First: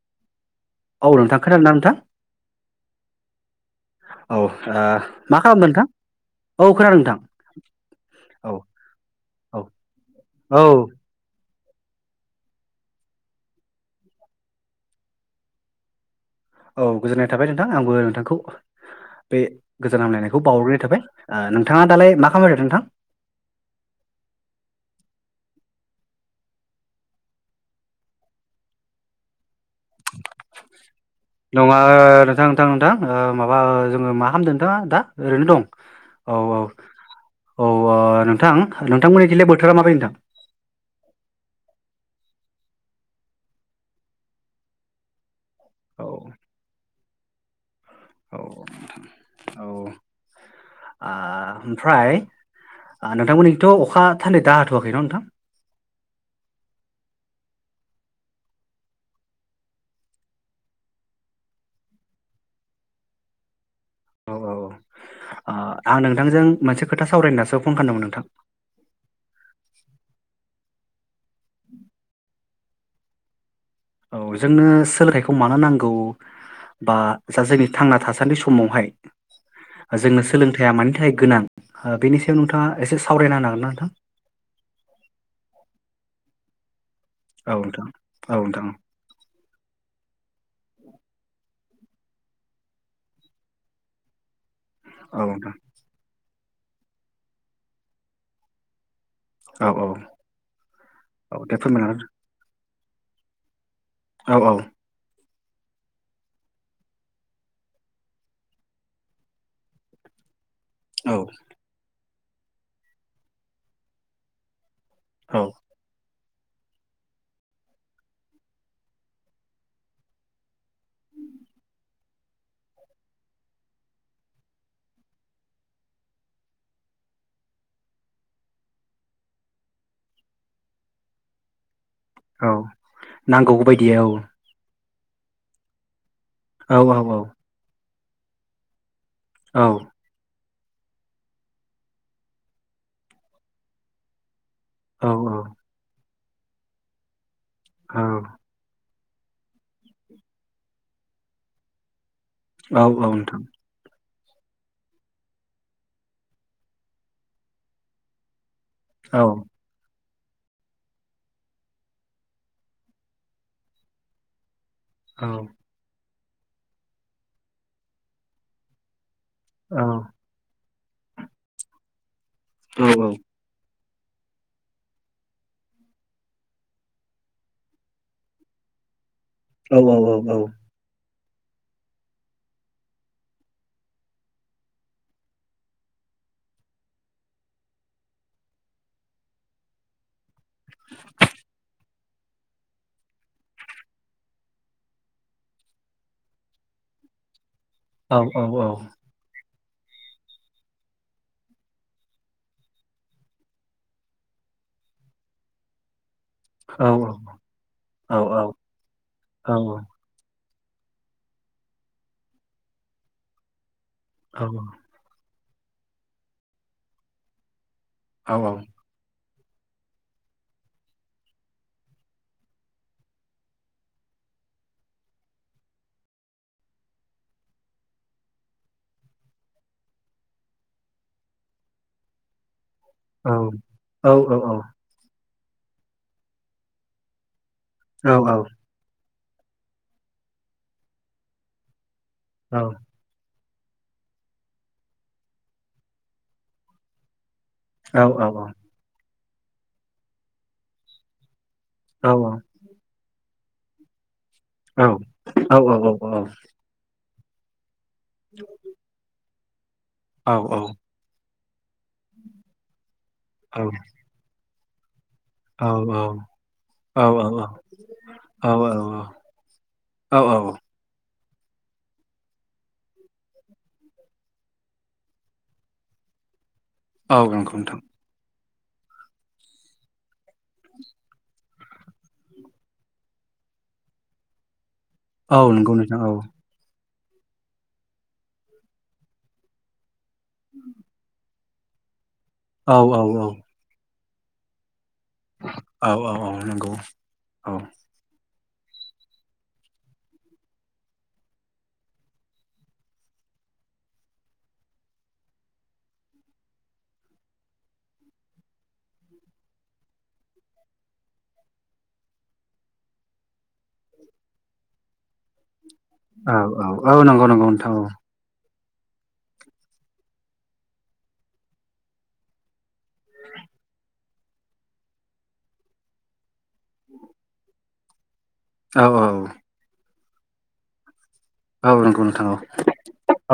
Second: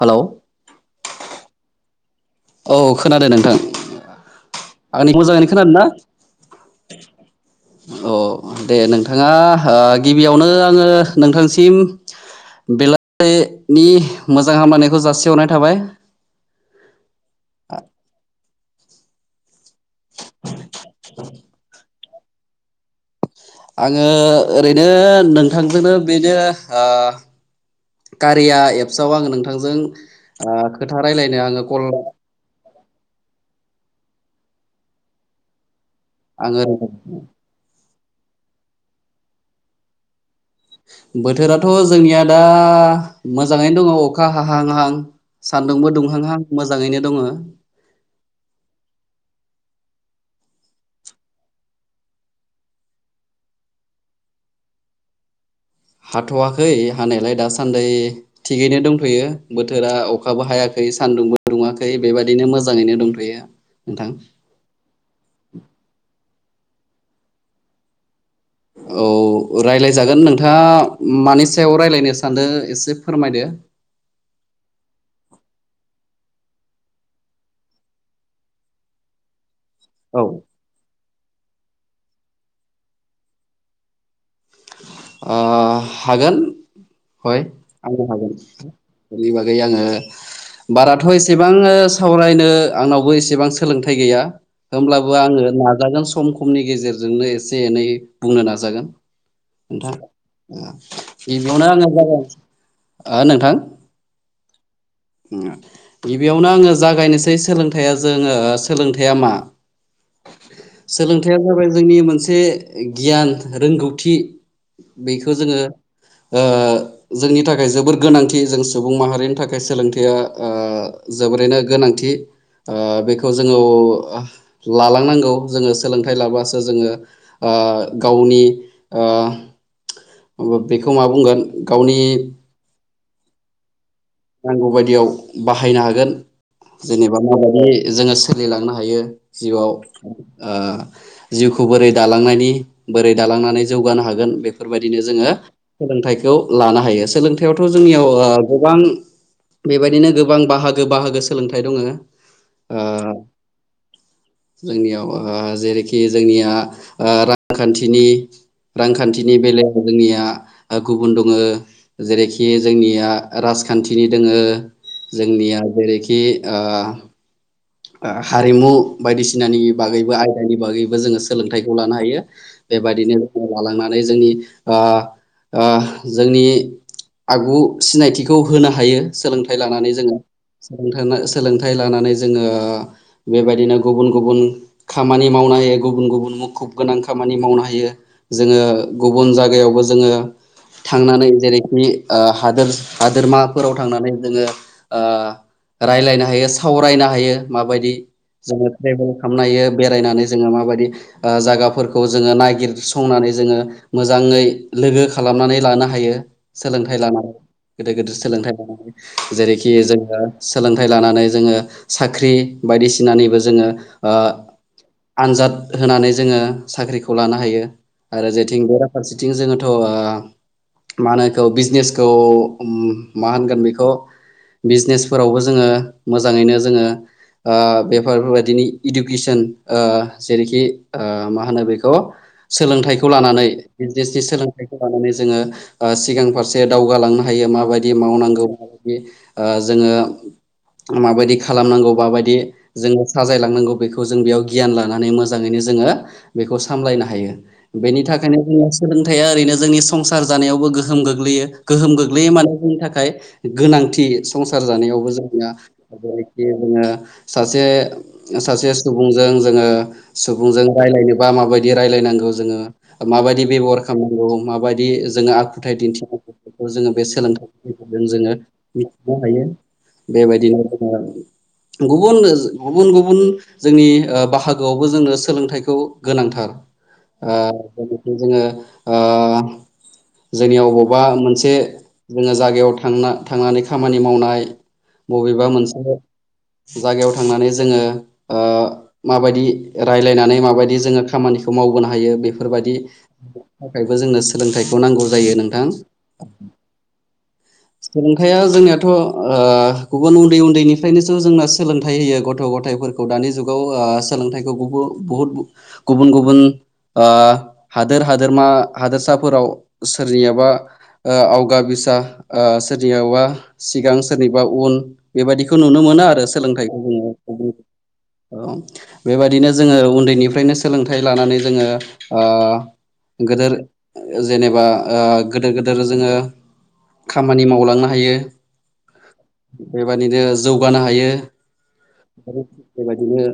Hello. औ नोंथां खोनादोंना नोंथां। औ खोनादों नोंथां औ ओ आंनि मा मोजाङैनो खालामदों खोनादों ना। नोंथां औ खोनादों नोंथां औ अ दे नोंथाङा औ ओ गिबियावनो औ आङो नोंथांसि सिम [unintelligible] नि मोजां हामलनायखौ जासिहरनाय थाबाय। औ गोजोननाय थाबाय नोंथां आंबो नोंथांखौ बे। गोजोन हामलायनायखौ बावहरनाय थाबाय ओ नोंथाङा दालाय मा खामायदों नोंथां। आङो ओरैनो नोंथांजोंनो बेनो ओ। कारिया एप्सआव आङो नोंथांजों ओ। खोथा रायलायनो आङो नङा कल नोंथां - नोंथां - नोंथां ओ माबा जोङो मा खामदों नोंथाङा दा ओरैनो दं। औ आङो [inaudible] औ ओ नोंथां नोंथांमोननि बिलाय बोथोरा माबायदि नोंथां। थ' जोंनिया दा मोजाङैनो दङ अखा हाहां-हाहां। सान्दुंबो औ दुंहांहां मोजाङैनो दङो। औ नोंथां औ ओ ओमफ्राय। ओ नोंथांमोननिथ' अखा थान्दै दा हाथ'वाखै न नोंथां। हाथ'वाखै हानायालाय दासान्दि थिगैनो दंथ'यो बोथोरा अखाबो हायाखै। सानदुंबो दुङाखै बेबायदिनो मोजाङैनो दंथ'यो। नोंथां औ औ ओ आं नोंथांजों मोनसे खोथा सावरायनो होननासो फन खामदोंमोन नोंथां। औ रायलाजागोन नोंथाङा। मानि सायाव राइलायनो सानदों एसे फोरमायदो। औ जोंनो सोलोंथाइखौ मानो नांगौ। बा जा जोंनि थांना थासान्दि समावहाय। औ जोंनो सोलोंथाइया मानि थाखाय गोनां बेनि सायाव नोंथाङा एसे सावरायना होनो हागोन ना नोंथां। ओ हागोन। हय हागोन ना आंनो हागोन नोंथां बेनि बागै आङो। बाराथ' एसेबां सावरायनो आंनावबो एसेबां सोलोंथाइ गैया। होमब्लाबो औ नोंथां औ आङो नोंथां नाजागोन सम खमनि गेजेरजोंनो एसे एनै बुंनो नाजागोन। औ नोंथां औ औ दे नोंथां फोरमायना गिबियावनो होदो। आङो [unintelligible] ओ नोंथां। औ। गिबियावनो आङो जागायनोसै सोलोंथाइआ जोङो सोलोंथाइया मा। [unintelligible] औ सोलोंथाइया जाबाय जोंनि मोनसे गियान रोंगौथि। बेखौ औ जोङो। जोंनि थाखाय जोबोर गोनांथि जों सुबुं माहारिनि थाखाय सोलोंथ बेयो जोबोरैनो गोनांथि बेखौ जोङो लालांनांगौ जोङो सोलोंथाइ लाबसो जोङो गावनि बेखौ मा बुंगोन गावनि औ नांगौ बायदि औ याव बाहायनो हागोन औ औ जेनेबा माबायदि जोङो सोलिलांनो हायो औ जिबाव जिउखौ बोरै दालांनायनि बोरै दालांनानै जौगानो हागोन बे बेफोरबायदिनो औ नोंथां औ जोङो औ सोलोंथाइखौ लानो हायो सोलोंथायाइयावथ' जोंनियाव ओ गोबां बेबायदिनो गोबां बाहागो बाहागो सोलोंथाइ दङो औ औ नोंथां जोंनियाव ओ जेरैखि जोंनिया ओ रांखान्थिनि रांखान्थिनि बेलायाव जोंनिया गुबुन दङो जेरैखि जोंनिया राजखान्थिनि दोङो जोंनिया जेरैखि ओ हारिमु बायदिसिनानि बागैबो आयदानि बागैबो जोङो सोलोंथाइखौ लानो हायो बेबायदिनो जोङो लालांना नै जोंनि ओ ओ जोंनि आगु सिनायथिखौ होनो हायो सोलोंथाइ लानानै जोङो सोलोंथाइ लानानै जोङो ङो बेबायदिनो गुबुन गुबुन खामानि मावनो हायो गुबुन गुबुन मुखुब गोनां खामानि मावनो हायो जोङो गुबुन जायगायावबो जोङो थांनानै जेरैखि ओ हादोर हादोरमाफोराव थांनानै जोङो ओ रायलायनो हायो सावरायनो हायो माबायदि जोङो ट्रेभेल खालामनो हायो बेरायनानै जोङो माबायदि ओ जायगाफोरखौ जोङो नायागिरसंनानै जोङो मोजाङै लोगो खालामनानै लानो हायो सोलोंथाइ लानानै गिदिर गिदिर सोलोंथाइ लानानै जेरैखि जोङो सोलोंथाइ लानानै जोङो साख्रि बायदिसिनानिबो जोङो ओ आनजाद होनानै जोङो साख्रिखौ लानो हायो आरो जेथिं बेराफारसेथिं जोङोथ' ओ मा होनोखौ बिजनेसखौ मा होनगोन बेखौ बिजनेसफोरावबो जोङो मोजाङैनो जोङो ओ बेफोरबायदिनि इडुकेसन ओ जेरैखि ओ मा होनो बेखौ सोलोंथाइखौ लानानै बिजनेसनि सोलोंथाइखौ लानानै जोङो ओ सिगां फारसे दावगालांनो हायो माबायदि औ औ मावनांगौ माबायदि ओ जोङो माबायदि खालामनांगौ माबायदि औ जोङो सा जायलांनांगौ बेखौ जों बेयाव गियान लानानै मोजाङैनो जोङो बेखौ सामलायनो हायो बेनि औ थाखायनो औ औ जोंनि सोलोंथाइया ओरैनो जोंनि संसार जानायावबो गोहोम गोग्लैयो गोहोम गोग्लैयो मानो जोंनि थाखाय गोनांथि संसार जानायावबो जोंनिया औ जखि सासे सुबुंजों जोङो सुबुंजों रायनोबा माबाय दि रायलायनांगौ जोंङो माबायदि बेबहार खामनांगौ माबायदि जोङो आखुथाय दिन्थिनांगौफोरखौ जोङो बे सोलोंथाइनि गेजेरजों जोङो मिथिनो हायो बेबायदिनो जोंङो गुबुन गुबुन गुबुन जोंनि ओ बाहागोआवबो जोंनो सोलोंथाइखौ गोनांथार ओ बेनिफ्राय जोङो ओ जोंनियाव बबेबा मोनसे जोङो जायगायाव थांना थांनानै खामानि मावनाय बबेबा मोनसे जायगायाव थांनानै जोङो ओ माबायदि रायलायनानै माबायदि जोङो खामानि खौ मावबोनो हायो बेफोरबायदि थाखायबो जोंनो सोलोंथाइ खौ नांगौ जायो नोंथां खोथाया जोंनियाथ' ओ गुबुन उन्दै उन्दैनिफ्रायनो थ जोंना सोलोंथाइ होयो गथ' गथफोरखौ दानि जुगाव सोलोंथाइखौ बहु गुबुन गुबुन गुबुन हादोर हादोरमा हादोरसाफोराव सोरनियबा ओ आवगा बिसा सोरनिबा सिगां सोरनिबा उन बेबायदिखौ नुनो मोन मोनो आरो सोलोंथाइखौ औ नंगौ नोंथां औ नंगौ नोंथां औ नंगौ औ जोङो नंगौ नंगौ नोंथां औ बेबायदिनो जोङो उन्दैनिफ्रायनो सोलोंथाइ लानानै जोङो ओ गोदोर जेनेबा ओ गोदोर गोदोर जोङो खामानि मावलांनो हायो। औ औ बेबायदिनो जौगानो हायो। औ नंगौ नोंथां औ [inaudible]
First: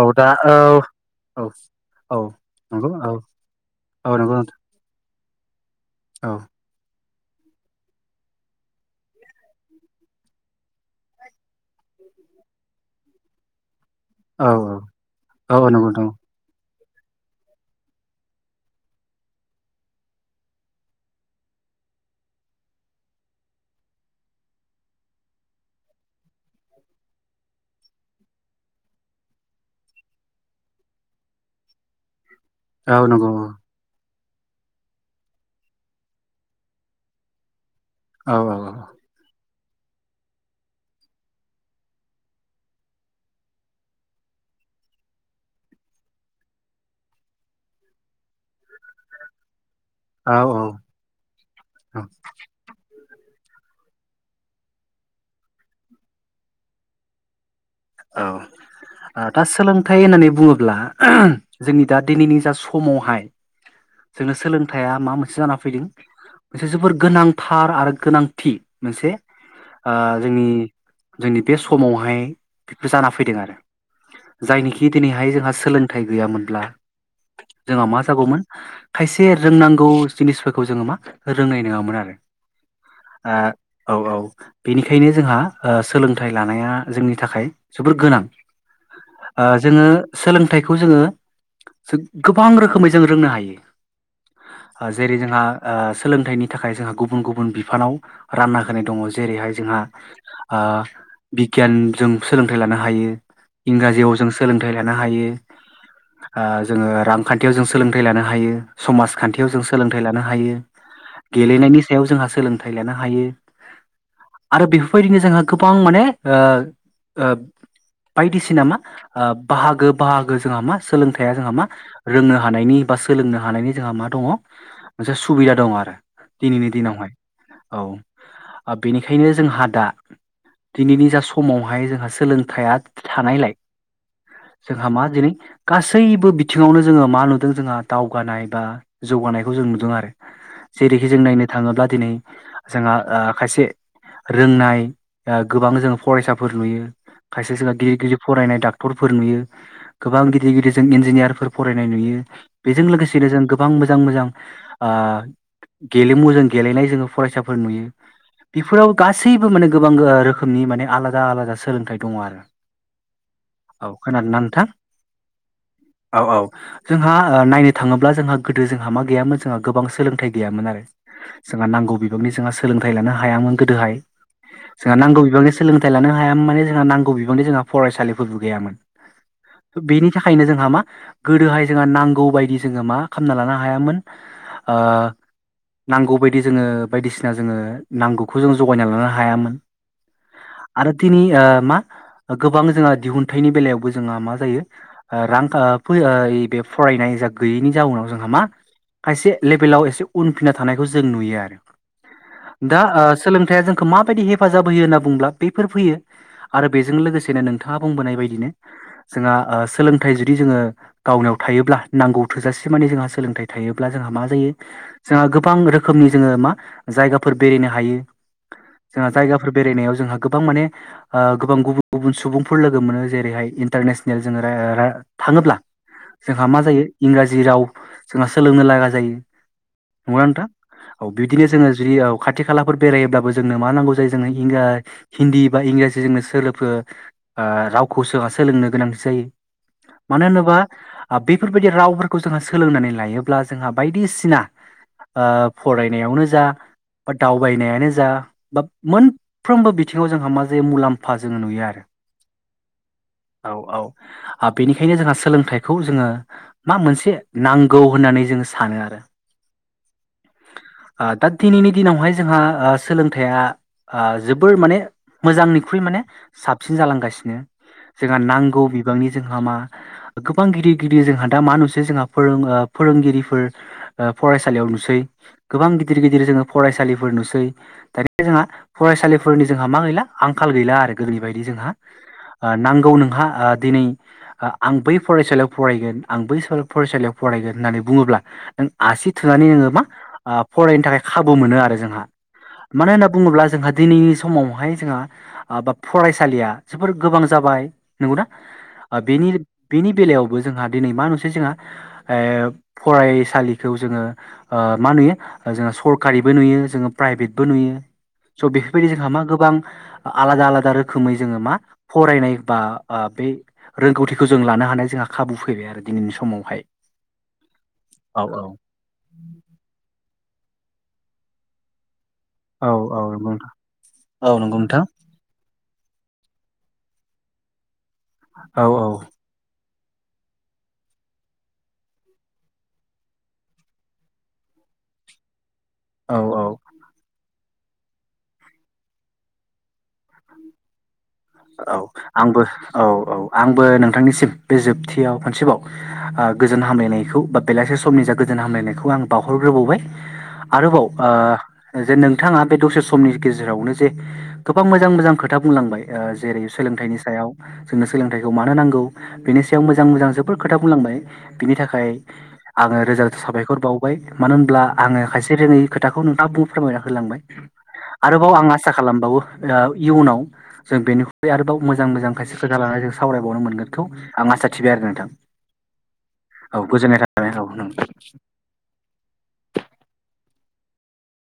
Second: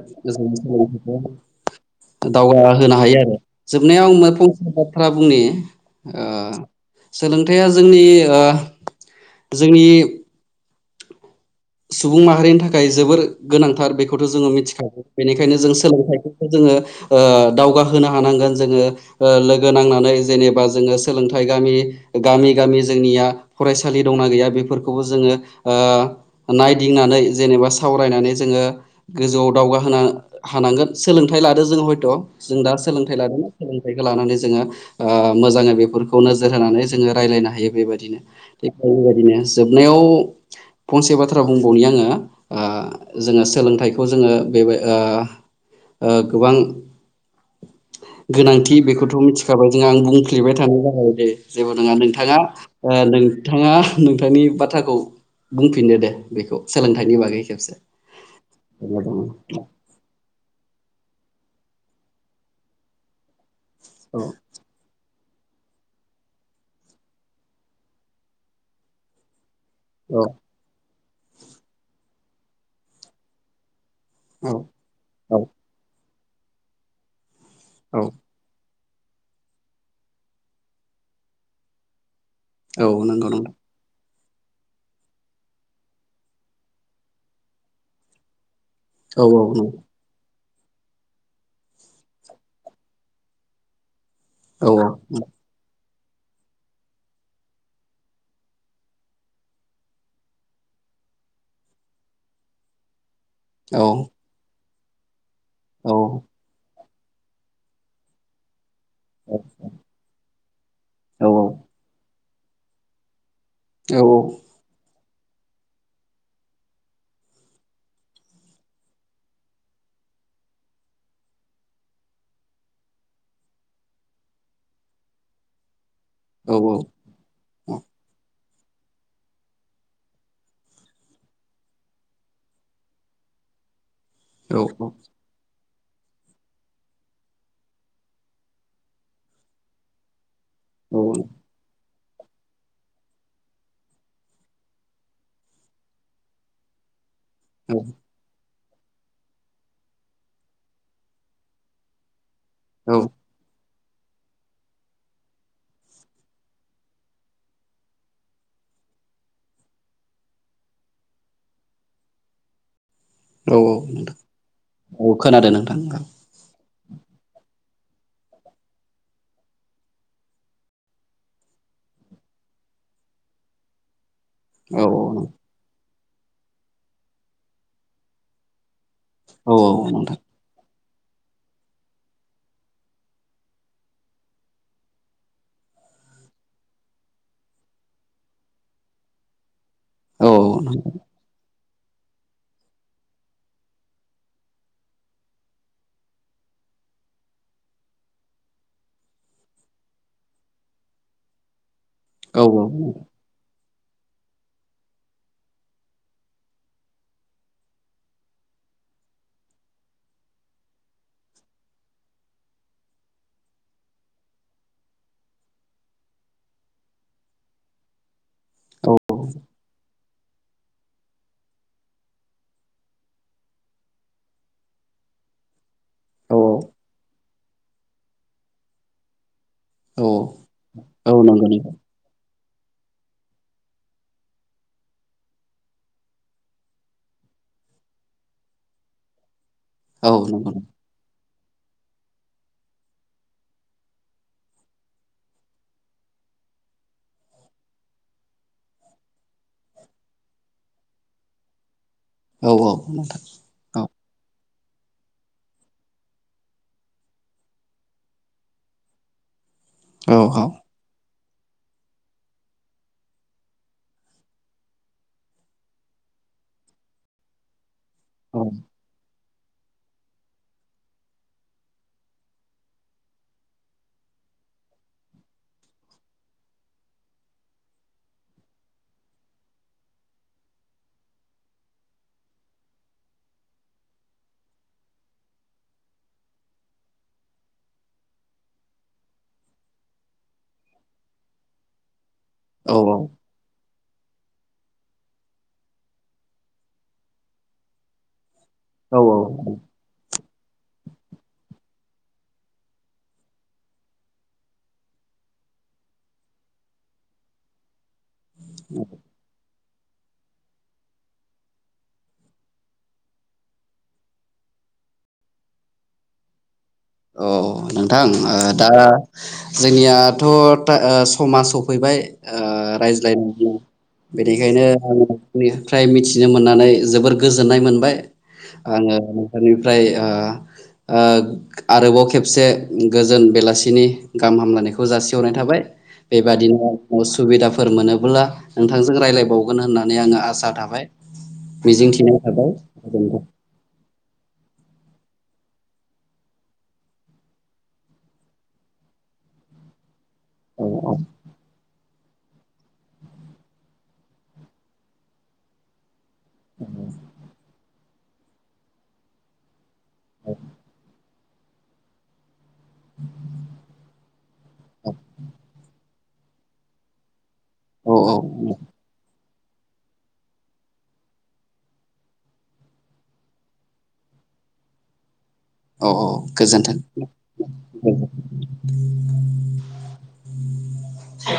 औ दा औ औ औ दावगा नंगौ होनो औ हायो आरो औ जोबनायाव आं नंगौ फंसे बाथ्रा बुंनि ओ नोंथां सोलोंथाइा जोंनि ओ जोंनि सुबुं माहारिनि थाखाय जोबोर गोनां थार बेखौथ' औ जोङो मिथिखागौ औ बेनिखायनो औ जों नंगौ नोंथां सोलोंथाइफोरखौ जोङो ओ दावगाहोनो हानांगोन जोङो ओषलोगो नांनानै जेनेबा जोङो सोलोंथाइ गामि- गामि गामि जोंनिया फरायसालि दंना गैया बेफोरखौबो जोङो ओ नायदिंनानै जेनेबा सावरायनानै जोङो गोजौआव दावगा होनो हानांगोन सोलोंथा लादो जों हयथ' जों दा औ सोलोंथाइ नंगौ लादों [unintelligible] लानानै जोंहा ओ मोजाङै बेफोरखौ नोजोर होनानै जोङो रायज्लायनो हायो। बेबायदिनो औ थिग बेबायदिनो जोबनायाव फंसे बाथ्रा बुंबावनि आङो जोङो सोलोंथाइखौ जोङो बेबाय ओ ओ गोबां गोनांथि बेखौथ' मिथिखाबाय आं औ बुंफ्लिबाय थानाय जाबाय दे जेबो नङा औ नोंथाङा नोंथाङा नोंथांनि बाथ्राखौ बुंफिनदो दे बेखौ सोलोंथाइनि बागै खेबसे औ औ दा सोलोंथाइ होननानै बुङोब्ला जोंनि दा दिनैनि जा समावहाय औ जोङो सोलोंथाइया मा मोनसे जाना फैदों मोनसे जोबोर गोनांथार आरो गोनांथि मोनसे ओ जोंनि जोंनि बे समावहाय बिब्दि जाना फैदों आरो औ जायनिखि दिनैहाय जोंहा सोलोंथाइ गैयामोनब्ला जोंहा मा औ जागौमोन खायसे रोंनांगौ जिनिसफोरखौ जोङो मा रोंनाय नङामोन आरो। औ नंगौ आ नंगौ औ औ बेनिखायनो जोंहा सोलोंथाइ लानाया जोंनि थाखाय जोबोर गोनां औ औ जोङो सोलों थायखौ जोङो गोबां रोखोमै जों रोंनो हायो। औ जेरै जोंहा ओ सोलोंथाइनि थाखाय जोंहा गुबुन गुबुन बिफानाव रानना होनाय दङ जेरैहाय जोंहा ओ बिगियान जों सोलोंथाइ लानो हायो, औ इंराजियाव जों सोलोंथाइ लानो हायो। औ जोङो रांखान्थियाव जों सोलोंथाइ लानो हायो। समाजखान्थियाव जों सोलोंथाइ लानो हायो, औ गेलेनायनि सायाव जोंहा सोलोंथाइ लानो हायो। औ औ फैदिनो जोंहा गोबां माने ओ ओ बायदिसिना मा बाहागो-बाहागो जोंहा मा सोलोंथाइया जोंहा मा रोंनो हानायनि बा सोलोंनो हानायनि जोंहा मा दङ मोनसे सुबिदा दङ आरो दिनैनि दिनावहाय औ बेनिखायनो जोंहा दा दिनैनि जा समाव बेहाय जोंहा सोलोंथाइया थानायलाय औ जोंहा मा दिनै गासैबो बिथिङावनो जोङो मा नुदों जोंहा दावगानाय बा जौगानायखौ जों नुदों आरो जेरैखि जों नायनो थाङोब्ला दिनै जोंहा ओ खायसे रोंनाय आ गोबां जों फरायसा फोर नुयो खायसे जोंहा गिदिर गिदिर फरायनाय डाक टरफोर नुयो गोबां गिदिर गिदिर जों इन्जिनियारफोर फरायनाय नुयो बेजों लोगोसेनो जों गोबां मोजां मोजां आ गेलेमु जों गेलेनाय जोङो फरायसाफोर नुयो बेफोराव गासैबो माने गोबां गोआ रोखोमनि माने आलादा आलादा सोलोंथाइ दङ आरो। औ खोनादोआ नोथा? औ खोनादों नोंथां औ औ। जोंहा आ नायनो थाङोब्ला जोंहा गोदो जोंहा मा गैयामोन जोंहा गोबां सोलोंथाइ गैयामोन आरो। जोंहा नांगौ बिबांनि जोंहा सोलोंथाइ लानो हायामोन गोदोहाय। औ जोंहा नांगौ बिबांनि सोलोंथाइ लानो हायामोन मे जोंहा नांगौ बिबांनि जोंहा फरायसालिफोरबो गैयामोन। औ औ बेनि नोंथां थाखायनो जोंहा मा गोदोहाय जोंहा नांगौ बायदि जोङो मा खालामना लानो हायामोन आ नांगौबायायदि जोङो बायदिसिना जोङो नांगौखौ जों जगायना लानो हायामोन औ आरो थिनि ओ मा गोबां जोंहा दिहुनथाइनि बेलायावबो जोंहा मा जायो आ रां आ [unintelligible] फ्रायनाय जा गैयैनि जाउनाव जोंहा मा खायसे लेबेलाव एसे उनफिनना थानायखौ जों नुयो आरो औ दा आ सोलोंथाया जोंखो माबायदि हेफाजाब होयो होनना बुंब्ला बेफोर फैयो आरो बेजों लोगोसेनो नोंथाङा बुंबोनाय बायदिनो जोंहा आ सोलोंथाइ जुदि जोङो गावनाव थायोब्ला नांगौ थोजासे मान जों सोंलोंथाइ थायोब्ला जोंहा मा जायो जोङा गोब बां रोखोमनि जोङो मा जायगाफोर बेरेनो हायो औ जोंहा जायगाफोर बेरायनायाव जोंहा गोबां माने आ गोबां गुबुन गुबुन सुबुंफोर लोगो मोनो जेरैहाय इन्टारनेसनेल जोङो रेरा थाङोब्ला औ जोंहा मा जायो इंराजि राव जोंहा सोलोंनो लागा जायो औ नङा नोथा औ बिब्दिनो नंगौ नंगौ जोङो जुदि औ खाथ थि खालाफोर बेरायोब्लाबो जोंनो मा नांगौ जायो इंगा हिन्दी बा इंराजि जोङनो सोलोफो आ रावखौ सोहा सोलोंनो गोनांथि जायो औ मानो नंगौ होनोबा आब बेफोरबायदि रावफोरखौ जोंहा सोलोंनानै लायोब्ला जोंहा बायदिसिना आ फरायनायावनो जा बा दावबायनायानो जा बा मोनफ्रोमबो बि थिङाव जोंहा मा जे मुलाम्फा जोङो नुयो आरो। औ-औ नोंथा औ आ बेनिखायनो जोंहा सोलोंथाइखौ जोङो मा मोनसे नांगौ होननानै जोङो सानो आरो [inaudible] औ औ आ दा दिनिनि दिनावहाय जोंहा आ सोलोंथाया आ जोबोर माने मोजांनिख्रुइ माने साबसिन जालांगासिनो जोंहा औ नांगौ बिबांनि जोंहा मा गोबां गिदिर गिदिर जोंहा दा मा नुसै जोंहा फोरों आ फोरोंगिरिफोर ओ फरायसालियाव नुसै गोबां गिदिर गिदिर जोङो फरायसालिफोर नुसै दानि जोंहा फरायसालिफोरनि जोंहा मा गैला आंखाल गैला आरो गोदोनि बायदि जोंहा आ नांगौ नोंहा आ दिनै आं बै फरायसालियाव फरायगोन आं बै स फरायसालियाव फ फरायगोन होननानै बुङोब्ला नों आसि थोननानै ओङो मा आ फरायनो थाखाय खाबु मोनो आरो जोंहा। औ मानो होनना बुङोब्ला जोंहा दिनै समावहाय जोंहा आबाब फरायसालिया जोबोर गोबां जाबाय नंगौना? आ औ बेनि औ औ बेनि बेलायाव बो जोंहा दिनै मा नुसै जोंहा एफ फरायसालिखौ जोङो ओ मा नुयो आ जोंहा सरकारिबो नुयो जोङो प्राइभेटबो नुयो सह बेफोरबायदि जोंहा मा गोबां आलादा आलादा रोखोमै जोङो मा फरायनाय बा आ बे रोंगौथिखौ जों लानो हानाय जोंहा खाबु फैबाय आरो दिनैनि समावहाय अ नोंथां औ ओ औ दा जोंनियाथ' था ओ समा सफैबाय ओ औ औ रायज्लाय नंगौ नोंथां [unintelligible] औ नंगौ बेनिखायनो नोंथां आङो [unintelligible] फ्राय मिथिनो मोननानै जोबोर गोजोननाय मोनबाय औ औ आङो नोंथांनि फ्राय ओ-ओ आरोबाव खेबसे गोजोन बेलासिनि गाहाम हामलायनायखौ जासिहरनाय थाबाय औ औ बेबादिनो उसुबिदाफो फोर मोनोब्ला नोंथांजों रायलायबावगोन होननानै आङो आसा थाबाय औ मिजिंथिनाय आंबो थाबाय औ-औ गोजोन्थों। आंबो नोंथांनिसिम बे जोबथियाव खनसेबाव ओ गोजोन हामलायनायखौ बा बेलासे समनि जा गोजान हामलायनायखौ आं बावहर रोबावबाय आरोबाव औ औ ओ जे नों थाङा बे दसे समनि गेजेरावनो जे गोबां मोजां मोजां खोथा बुंलांबाय ओ जेरै सोलोंथाइनि सायाव जोंनो सोलोंथाइखौ मानो नांगौ बेनि सायाव मो जां मोजां जोबोद खोथा बुंलांबाय बिनि थाखाय आङो रोजा रोजा साबायखर बावबाय मानो होनब्ला आङो खायसे रोङै खोथाखौ नोंथाङा बुं फोरमायना होलांबाय। औ आरोबाव आं आसा खालामबावो ओ इयुनाव जों बेनिख्रुइ आरोबाव मोजां मोजां खायसे खोथा लानानै जों सावरायबावनो मोनगोनखौ आं आसा थिबाय आरो नोंथां। औ औ औ औ गोजोननाय गोजोन्थों। थाबाय औ नों [unintelligible]